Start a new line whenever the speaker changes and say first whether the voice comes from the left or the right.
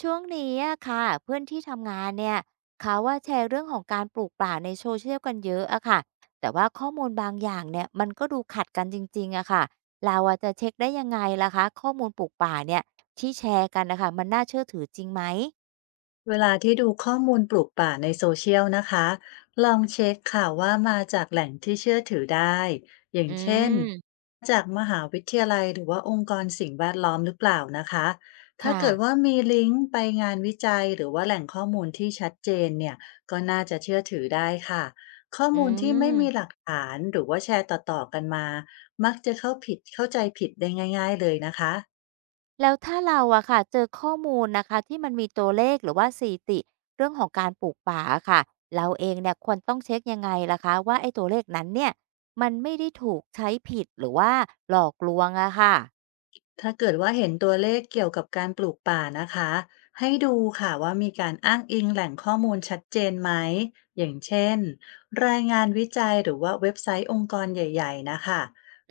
right: ช่วงนี้อะค่ะเพื่อนที่ทำงานเนี่ยเขาว่าแชร์เรื่องของการปลูกป่าในโซเชียลกันเยอะอะค่ะแต่ว่าข้อมูลบางอย่างเนี่ยมันก็ดูขัดกันจริงๆอะค่ะเราอะจะเช็คได้ยังไงล่ะคะข้อมูลปลูกป่าเนี่ยที่แชร์กันนะคะมันน่าเชื่อถือจริงไหม
left: เวลาที่ดูข้อมูลปลูกป่าในโซเชียลนะคะลองเช็คข่าวว่ามาจากแหล่งที่เชื่อถือได้อย่า
right: อื
left: งเช่น
right: ม
left: จากมหาวิทยาลัยหรือว่าองค์กรสิ่งแวดล้อมหรือเปล่านะคะถ้า
right: ค่ะ
left: เกิดว่ามีลิงก์ไปงานวิจัยหรือว่าแหล่งข้อมูลที่ชัดเจนเนี่ยก็น่าจะเชื่อถือได้ค่ะข้อ
right: อื
left: มูลที่ไม่มี
right: ม
left: หลักฐานหรือว่าแชร์ต่อๆกันมามักจะเข้าผิดเข้าใจผิดได้ง่ายๆเลยนะคะ
right: แล้วถ้าเราอะค่ะเจอข้อมูลนะคะที่มันมีตัวเลขหรือว่าสถิติเรื่องของการปลูกป่าอะค่ะเราเองเนี่ยควรต้องเช็คยังไงล่ะคะว่าไอ้ตัวเลขนั้นเนี่ยมันไม่ได้ถูกใช้ผิดหรือว่าหลอกลวงอะค่ะ
left: ถ้าเกิดว่าเห็นตัวเลขเกี่ยวกับการปลูกป่านะคะให้ดูค่ะว่ามีการอ้างอิงแหล่งข้อมูลชัดเจนไหมอย่างเช่นรายงานวิจัยหรือว่าเว็บไซต์องค์กรใหญ่ๆนะคะ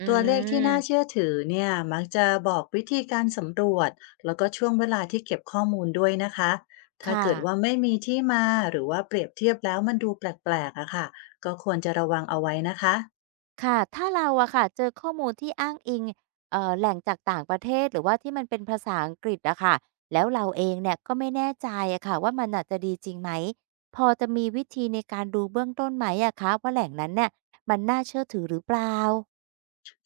right: อื
left: ตัวเลขที่น่าเชื่
right: ม
left: อถือเนี่ยมักจะบอกวิธีการสำรวจแล้วก็ช่วงเวลาที่เก็บข้อมูลด้วยนะคะ
right: ค
left: ถ้าเกิดว่า
right: ่ะ
left: ไม่มีที่มาหรือว่าเปรียบเทียบแล้วมันดูแปลกๆอะค่ะก็ควรจะระวังเอาไว้นะคะ
right: ค่ะถ้าเราอะค่ะเจอข้อมูลที่อ้างอิงแหล่งจากต่างประเทศหรือว่าที่มันเป็นภาษาอังกฤษอะค่ะแล้วเราเองเนี่ยก็ไม่แน่ใจอะค่ะว่ามันน่ะจะดีจริงไหม พอจะมีวิธีในการดูเบื้องต้นไหมอะคะว่าแหล่งนั้นเนี่ยมันน่าเชื่อถือหรือเปล่า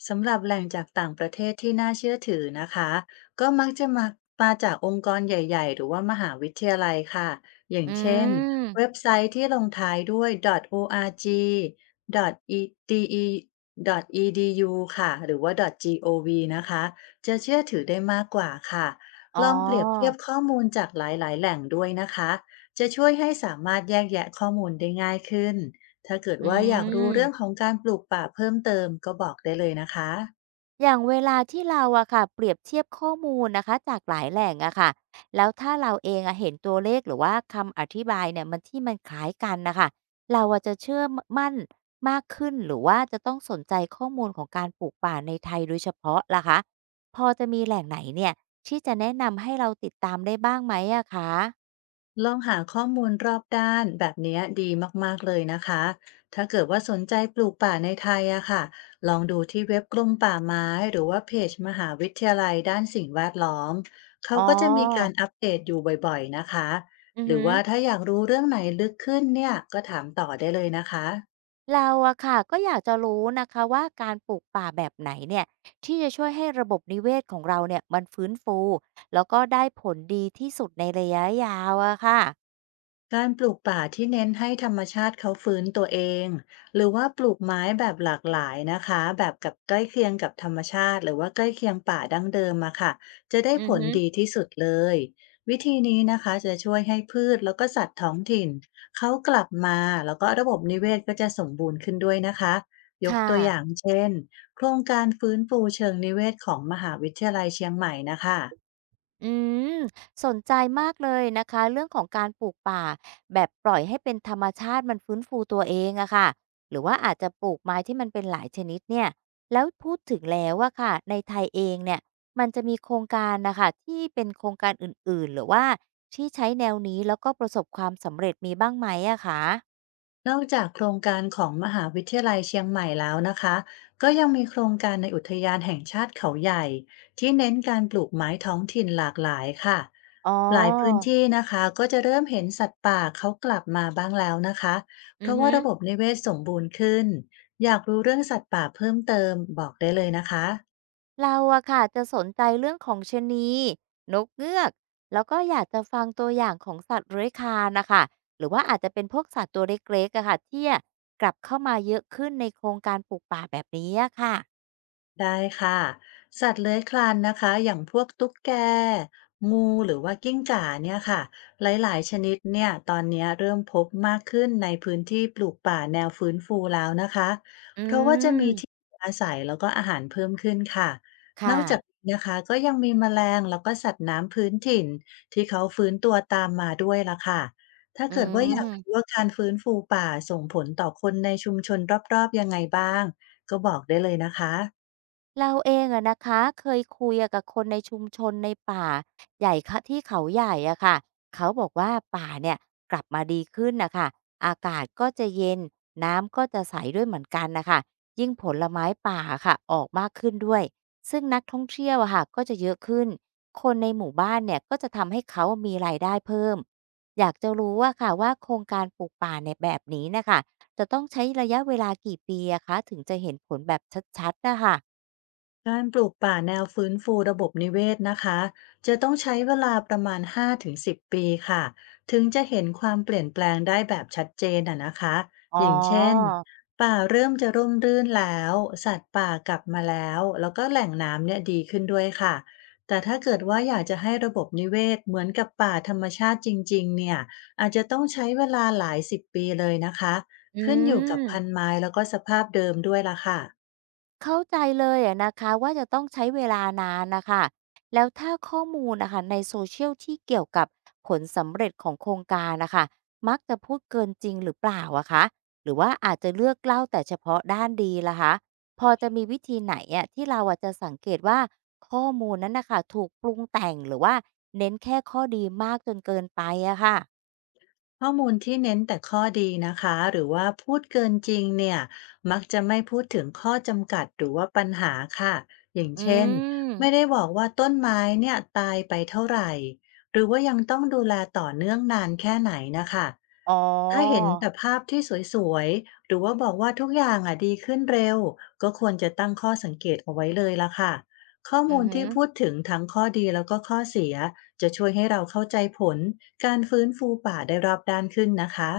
left: สำหรับแหล่งจากต่างประเทศที่น่าเชื่อถือนะคะก็มักจะมาจากองค์กรใหญ่ๆหรือว่ามหาวิทยาลัยค่ะอย่าง
right: อื
left: เช่น
right: ม
left: เว็บไซต์ที่ลงท้ายด้วย .org .de .edu ค่ะหรือว่า .gov นะคะจะเชื่อถือได้มากกว่าค่ะ
right: อ๋
left: ลองเปรียบเทีย
right: อ
left: บข้อมูลจากหลายๆแหล่งด้วยนะคะจะช่วยให้สามารถแยกแยะข้อมูลได้ง่ายขึ้น ถ้าเกิด
right: อื
left: ว่าอยากรู้เรื่องข
right: ม
left: องการปลูกป่าเพิ่มเติมก็บอกได้เลยนะคะ
right: อย่างเวลาที่เราอะค่ะเปรียบเทียบข้อมูลนะคะจากหลายแหล่งอะค่ะแล้วถ้าเราเองอะเห็นตัวเลขหรือว่าคำอธิบายเนี่ยมันที่มันคล้ายกันนะคะเราอะจะเชื่อมมั่นมากขึ้นหรือว่าจะต้องสนใจข้อมูลของการปลูกป่าในไทยโดยเฉพาะล่ะคะพอจะมีแหล่งไหนเนี่ยที่จะแนะนำให้เราติดตามได้บ้างไหมอะคะ
left: ลองหาข้อมูลรอบด้านแบบเนี้ยดีมากๆเลยนะคะ ถ้าเกิดว่าสนใจปลูกป่าในไทยอะค่ะลองดูที่เว็บกรมป่าไม้หรือว่าเพจมหาวิทยาลัยด้านสิ่งแวดล้อมเขา
right: อ๋
left: ก็จะมีกา
right: อ
left: รอัปเดตอยู่บ่อยๆนะคะ
right: อือ
left: หรือ
right: ฮึ
left: ว่าถ้าอยากรู้เรื่องไหนลึกขึ้นเนี่ยก็ถามต่อได้เลยนะคะ
right: เราอะค่ะก็อยากจะรู้นะคะว่าการปลูกป่าแบบไหนเนี่ยที่จะช่วยให้ระบบนิเวศของเราเนี่ยมันฟื้นฟูแล้วก็ได้ผลดีที่สุดในระยะยาวอะค่ะ
left: การปลูกป่าที่เน้นให้ธรรมชาติเขาฟื้นตัวเองหรือว่าปลูกไม้แบบหลากหลายนะคะแบบกับใกล้เคียงกับธรรมชาติหรือว่าใกล้เคียงป่าดั้งเดิมอะค่ะจะได้
right: อื
left: ผ
right: อ
left: ล
right: ฮึ
left: ดีที่สุดเลยวิธีนี้นะคะจะช่วยให้พืชแล้วก็สัตว์ท้องถิ่นเขากลับมาแล้วก็ระบบนิเวศก็จะสมบูรณ์ขึ้นด้วยนะคะยก
right: ค่ะ
left: ตัวอย่างเช่นโครงการฟื้นฟูเชิงนิเวศของมหาวิทยาลัยเชียงใหม่นะคะ
right: อืมสนใจมากเลยนะคะเรื่องของการปลูกป่าแบบปล่อยให้เป็นธรรมชาติมันฟื้นฟูตัวเองอะค่ะหรือว่าอาจจะปลูกไม้ที่มันเป็นหลายชนิดเนี่ยแล้วพูดถึงแล้วอะค่ะในไทยเองเนี่ยมันจะมีโครงการนะคะที่เป็นโครงการอื่นๆหรือว่าที่ใช้แนวนี้แล้วก็ประสบความสำเร็จมีบ้างไหมอะคะ
left: นอกจากโครงการของมหาวิทยาลัยเชียงใหม่แล้วนะคะก็ยังมีโครงการในอุทยานแห่งชาติเขาใหญ่ที่เน้นการปลูกไม้ท้องถิ่นหลากหลายค่ะ
right: อ๋อ
left: หลายพื้นที่นะคะก็จะเริ่มเห็นสัตว์ป่าเขากลับมาบ้างแล้วนะคะเพ
right: อือ
left: ราะว่า
right: ฮึ
left: ระบบนิเวศสมบูรณ์ขึ้นอยากรู้เรื่องสัตว์ป่าเพิ่มเติมบอกได้เลยนะคะ
right: เราอะค่ะจะสนใจเรื่องของชะนีนกเงือกแล้วก็อยากจะฟังตัวอย่างของสัตว์เลื้อยคลานนะคะหรือว่าอาจจะเป็นพวกสัตว์ตัวเล็กๆอะค่ะที่กลับเข้ามาเยอะขึ้นในโครงการปลูกป่าแบบนี้อะค่ะ
left: ได้ค่ะสัตว์เลื้อยคลานนะคะอย่างพวกตุ๊กแกงูหรือว่ากิ้งก่าเนี่ยค่ะหลายๆชนิดเนี่ยตอนเนี้ยเริ่มพบมากขึ้นในพื้นที่ปลูกป่าแนวฟื้นฟูแล้วนะคะ
right: อื
left: เพราะว่าจะ
right: ม
left: มีที่อาศัยแล้วก็อาหารเพิ่มขึ้นค่ะน
right: ค่ะ
left: อกจากนี้นะคะก็ยังมีแมลงแล้วก็สัตว์น้ำพื้นถิ่นที่เขาฟื้นตัวตามมาด้วยละค่ะถ้า
right: อื
left: เกิดว่าอยากรู้
right: ม
left: ว่าการฟื้นฟูป่าส่งผลต่อคนในชุมชนรอบๆยังไงบ้างก็บอกได้เลยนะคะ
right: เราเองอะนะคะเคยคุยอะกับคนในชุมชนในป่าใหญ่ค่ะที่เขาใหญ่อะค่ะเขาบอกว่าป่าเนี่ยกลับมาดีขึ้นนะคะอากาศก็จะเย็นน้ำก็จะใสด้วยเหมือนกันนะคะยิ่งผลไม้ป่าค่ะออกมากขึ้นด้วยซึ่งนักท่องเที่ยวอะค่ะก็จะเยอะขึ้นคนในหมู่บ้านเนี่ยก็จะทำให้เขามีรายได้เพิ่มอยากจะรู้ว่าค่ะว่าโครงการปลูกป่าในแบบนี้นะคะจะต้องใช้ระยะเวลากี่ปีอะคะถึงจะเห็นผลแบบชัดๆนะคะ
left: การปลูกป่าแนวฟื้นฟูระบบนิเวศนะคะจะต้องใช้เวลาประมาณ5-10ปีค่ะถึงจะเห็นความเปลี่ยนแปลงได้แบบชัดเจนอ่ะนะคะ
right: อ๋อ
left: อย่างเช่นป่าเริ่มจะร่มรื่นแล้วสัตว์ป่ากลับมาแล้วแล้วก็แหล่งน้ำเนี่ยดีขึ้นด้วยค่ะแต่ถ้าเกิดว่าอยากจะให้ระบบนิเวศเหมือนกับป่าธรรมชาติจริงๆเนี่ยอาจจะต้องใช้เวลาหลายสิบปีเลยนะคะ
right: อื
left: ขึ้นอยู่กั
right: ม
left: บพันไม้แล้วก็สภาพเดิมด้วยล่ะค่ะ
right: เข้าใจเลยอะนะคะว่าจะต้องใช้เวลานานน่ะค่ะแล้วถ้าข้อมูลน่ะค่ะใน Social ที่เกี่ยวกับผลสำเร็จของโครงการน่ะค่ะมักจะพูดเกินจริงหรือเปล่าอะคะหรือว่าอาจจะเลือกเล่าแต่เฉพาะด้านดีล่ะคะพอจะมีวิธีไหนอะที่เราอะจะสังเกตว่าข้อมูลนั้นน่ะค่ะถูกปรุงแต่งหรือว่าเน้นแค่ข้อดีมากจนเกินไปอะค่ะ
left: ข้อมูลที่เน้นแต่ข้อดีนะคะหรือว่าพูดเกินจริงเนี่ยมักจะไม่พูดถึงข้อจำกัดหรือว่าปัญหาค่ะอย่าง
right: อื
left: เช่น
right: ม
left: ไม่ได้บอกว่าต้นไม้เนี่ยตายไปเท่าไหร่หรือว่ายังต้องดูแลต่อเนื่องนานแค่ไหนนะคะ
right: อ๋อ
left: ถ้าเห็นแต่ภาพที่สวยๆหรือว่าบอกว่าทุกอย่างอ่ะดีขึ้นเร็วก็ควรจะตั้งข้อสังเกตเอาไว้เลยละค่ะข้อ
right: อื
left: มู
right: อ
left: ล
right: ฮึ
left: ที่พูดถึงทั้งข้อดีแล้วก็ข้อเสีย จะช่วยให้เราเข้าใจผลการฟื้นฟูป่าได้รอบด้านขึ้นนะคะ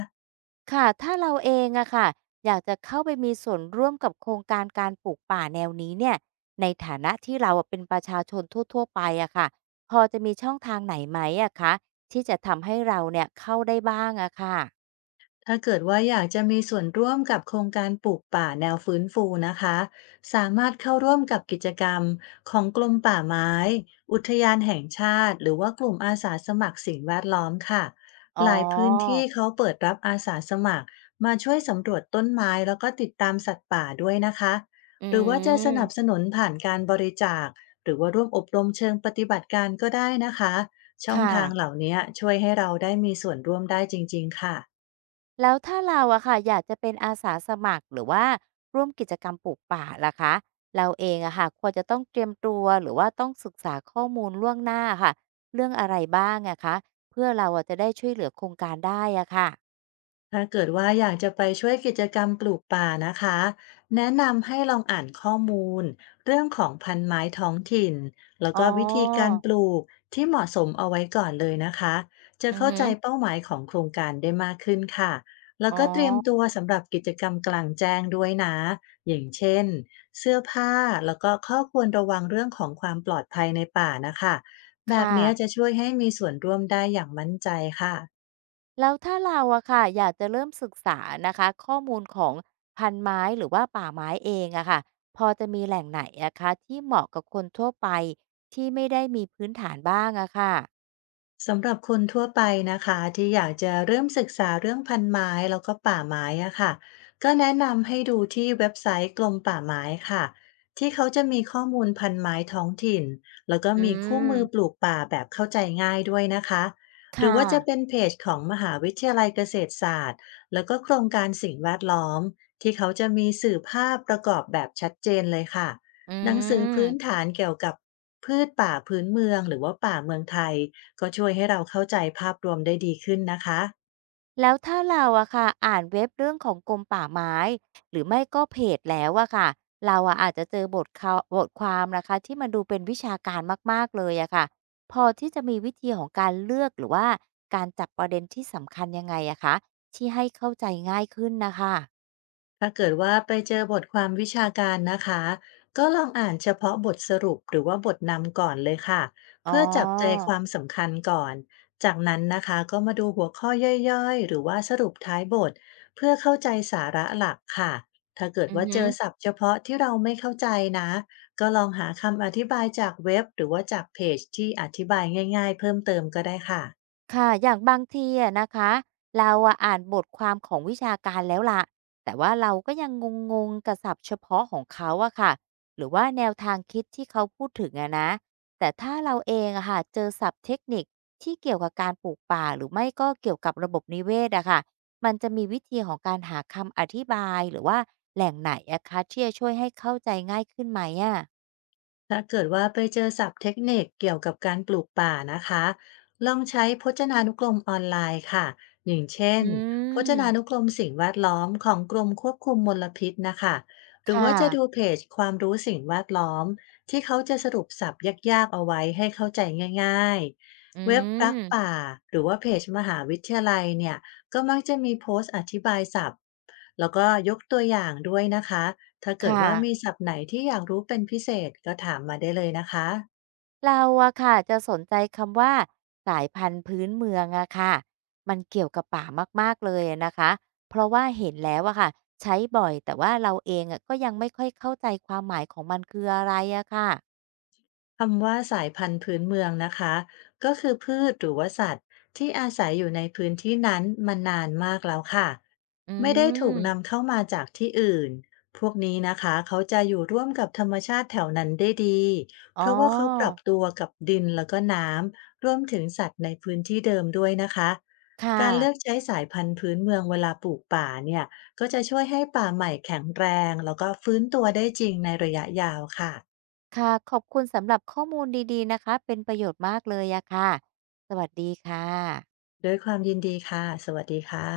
right: ค่ะถ้าเราเองอะค่ะอยากจะเข้าไปมีส่วนร่วมกับโครงการการปลูกป่าแนวนี้เนี่ยในฐานะที่เราอะเป็นประชาชนทั่วๆไปอะค่ะพอจะมีช่องทางไหนไหมอะคะที่จะทำให้เราเนี่ยเข้าได้บ้างอะค่ะ
left: ถ้าเกิดว่าอยากจะมีส่วนร่วมกับโครงการปลูกป่าแนวฟื้นฟูนะคะสามารถเข้าร่วมกับกิจกรรมของกรมป่าไม้ อุทยานแห่งชาติหรือว่ากลุ่มอาสาสมัครสิ่งแวดล้อมค่ะ
right: อ๋อ
left: หลายพื้นที่เขาเปิดรับอาสาสมัครมาช่วยสำรวจต้นไม้แล้วก็ติดตามสัตว์ป่าด้วยนะคะ
right: อื
left: หรือว่าจะสนับส
right: ม
left: นุนผ่านการบริจาคหรือว่าร่วมอบรมเชิงปฏิบัติการก็ได้นะคะ
right: ค
left: ช่องทางเห
right: ่ะ
left: ล่านี้ช่วยให้เราได้มีส่วนร่วมได้จริงๆค่ะ
right: แล้วถ้าเราอะค่ะอยากจะเป็นอาสาสมัครหรือว่าร่วมกิจกรรมปลูกป่าล่ะคะเราเองอะค่ะควรจะต้องเตรียมตัวหรือว่าต้องศึกษาข้อมูลล่วงหน้าค่ะเรื่องอะไรบ้างอะคะเพื่อเราอะจะได้ช่วยเหลือโครงการได้อะค่ะ
left: ถ้าเกิดว่าอยากจะไปช่วยกิจกรรมปลูกป่านะคะแนะนำให้ลองอ่านข้อมูลเรื่องของพันไม้ท้องถิ่นแล้ว
right: อ๋อ
left: ก็วิธีการปลูกที่เหมาะสมเอาไว้ก่อนเลยนะคะจะ
right: อือ
left: เข้า
right: หื
left: ใจ
right: อ
left: เป้าหมายของโครงการได้มากขึ้นค่ะแล้
right: อ๋
left: ว
right: อ
left: ก็เตรียมตัวสำหรับกิจกรรมกลางแจ้งด้วยนะอย่างเช่นเสื้อผ้าแล้วก็ข้อควรระวังเรื่องของความปลอดภัยในป่านะคะ
right: ค
left: แบบเนี้ย
right: ่ะ
left: จะช่วยให้มีส่วนร่วมได้อย่างมั่นใจค่ะ
right: แล้วถ้าเราอะค่ะอยากจะเริ่มศึกษานะคะข้อมูลของพันไม้หรือว่าป่าไม้เองอะค่ะพอจะมีแหล่งไหนอะคะที่เหมาะกับคนทั่วไปที่ไม่ได้มีพื้นฐานบ้างอะค่ะ
left: สำหรับคนทั่วไปนะคะที่อยากจะเริ่มศึกษาเรื่องพันไม้แล้วก็ป่าไม้อะค่ะก็แนะนำให้ดูที่เว็บไซต์กรมป่าไม้ค่ะที่เขาจะมีข้อมูลพันไม้ท้องถิ่นแล้วก็
right: อื
left: มีคู่
right: ม
left: มือปลูกป่าแบบเข้าใจง่ายด้วยนะคะ
right: ค
left: หรือว่าจะเป็
right: ่ะ
left: นเพจของมหาวิทยาลัยเกษตรศาสตร์แล้วก็โครงการสิ่งแวดล้อมที่เขาจะมีสื่อภาพประกอบแบบชัดเจนเลยค่ะ
right: อื
left: หนังสือ
right: ม
left: พื้นฐานเกี่ยวกับพืชป่าพื้นเมืองหรือว่าป่าเมืองไทย ก็ช่วยให้เราเข้าใจภาพรวมได้ดีขึ้นนะคะ
right: แล้วถ้าเราอะค่ะ อ่านเว็บเรื่องของกรมป่าไม้ หรือไม่ก็เพจแล้วอะค่ะเราอะอาจจะเจอบทเาวบทความนะคะที่มันดูเป็นวิชาการมากๆเลยอะค่ะพอที่จะมีวิธีของการเลือกหรือว่าการจับประเด็นที่สำคัญยังไงอะคะที่ให้เข้าใจง่ายขึ้นนะคะ
left: ถ้าเกิดว่าไปเจอบทความวิชาการนะคะ ก็ลองอ่านเฉพาะบทสรุปหรือว่าบทนำก่อนเลยค่ะ
right: อ๋อ
left: เพื่อจับใจความสำคัญก่อน จากนั้นนะคะก็มาดูหัวข้อย่อยๆหรือว่าสรุปท้ายบทเพื่อเข้าใจสาระหลักค่ะ ถ้าเกิด
right: อือ
left: ว่า
right: ฮึ
left: เจอศัพท์เฉพาะที่เราไม่เข้าใจนะ ก็ลองหาคำอธิบายจากเว็บหรือว่าจากเพจที่อธิบายง่ายๆเพิ่มเติมก็ได้ค่ะ
right: ค่ะอย่างบางทีอะนะคะเราอะอ่านบทความของวิชาการแล้วล่ะแต่ว่าเราก็ยังงงๆกับศัพท์เฉพาะของเขาอะค่ะหรือว่าแนวทางคิดที่เขาพูดถึงอะนะแต่ถ้าเราเองอะค่ะเจอศัพท์เทคนิคที่เกี่ยวกับการปลูกป่าหรือไม่ก็เกี่ยวกับระบบนิเวศอะค่ะมันจะมีวิธีของการหาคำอธิบายหรือว่าแหล่งไหนอะคะที่จะช่วยให้เข้าใจง่ายขึ้นไหมอะ
left: ถ้าเกิดว่าไปเจอศัพท์เทคนิคเกี่ยวกับการปลูกป่านะคะลองใช้พจนานุกรมออนไลน์ค่ะอย่างเช่
right: อื
left: นพจนานุ
right: ม
left: กรมสิ่งแวดล้อมของกรมควบคุมมลพิษนะคะหรือว่า
right: ค่ะ
left: จะดูเพจความรู้สิ่งแวดล้อมที่เขาจะสรุปศัพท์ยากๆเอาไว้ให้เข้าใจง่าย
right: อื
left: ๆเว็บรัก
right: ม
left: ป่าหรือว่าเพจมหาวิทยาลัยเนี่ยก็มักจะมีโพสต์อธิบายศัพท์แล้วก็ยกตัวอย่างด้วยนะคะ ถ้าเกิด
right: ค่ะ
left: ว่ามีศัพท์ไหนที่อยากรู้เป็นพิเศษก็ถามมาได้เลยนะคะ
right: เราอะค่ะจะสนใจคำว่าสายพันธุ์พื้นเมืองอะค่ะมันเกี่ยวกับป่ามากๆเลยอะนะคะเพราะว่าเห็นแล้วอะค่ะใช้บ่อยแต่ว่าเราเองอะก็ยังไม่ค่อยเข้าใจความหมายของมันคืออะไรอะค่ะ
left: คำว่าสายพันธุ์พื้นเมืองนะคะก็คือพืชหรือว่าสัตว์ที่อาศัยอยู่ในพื้นที่นั้นมานานมากแล้วค่ะ
right: อื
left: ไม่ได้ถูก
right: ม
left: นำเข้ามาจากที่อื่นพวกนี้นะคะเขาจะอยู่ร่วมกับธรรมชาติแถวนั้นได้ดี
right: อ๋
left: เพราะว่าเขาปรับ
right: อ
left: ตัวกับดินแล้วก็น้ำรวมถึงสัตว์ในพื้นที่เดิมด้วยนะคะ
right: ค่ะ
left: การเลือกใช้สายพันธุ์พื้นเมืองเวลาปลูกป่าเนี่ยก็จะช่วยให้ป่าใหม่แข็งแรงแล้วก็ฟื้นตัวได้จริงในระยะยาวค่ะ
right: ค่ะขอบคุณสำหรับข้อมูลดีๆนะคะเป็นประโยชน์มากเลยอะค่ะสวัสดีค่ะ
left: ด้วยความยินดีค่ะ สวัสดีค่ะ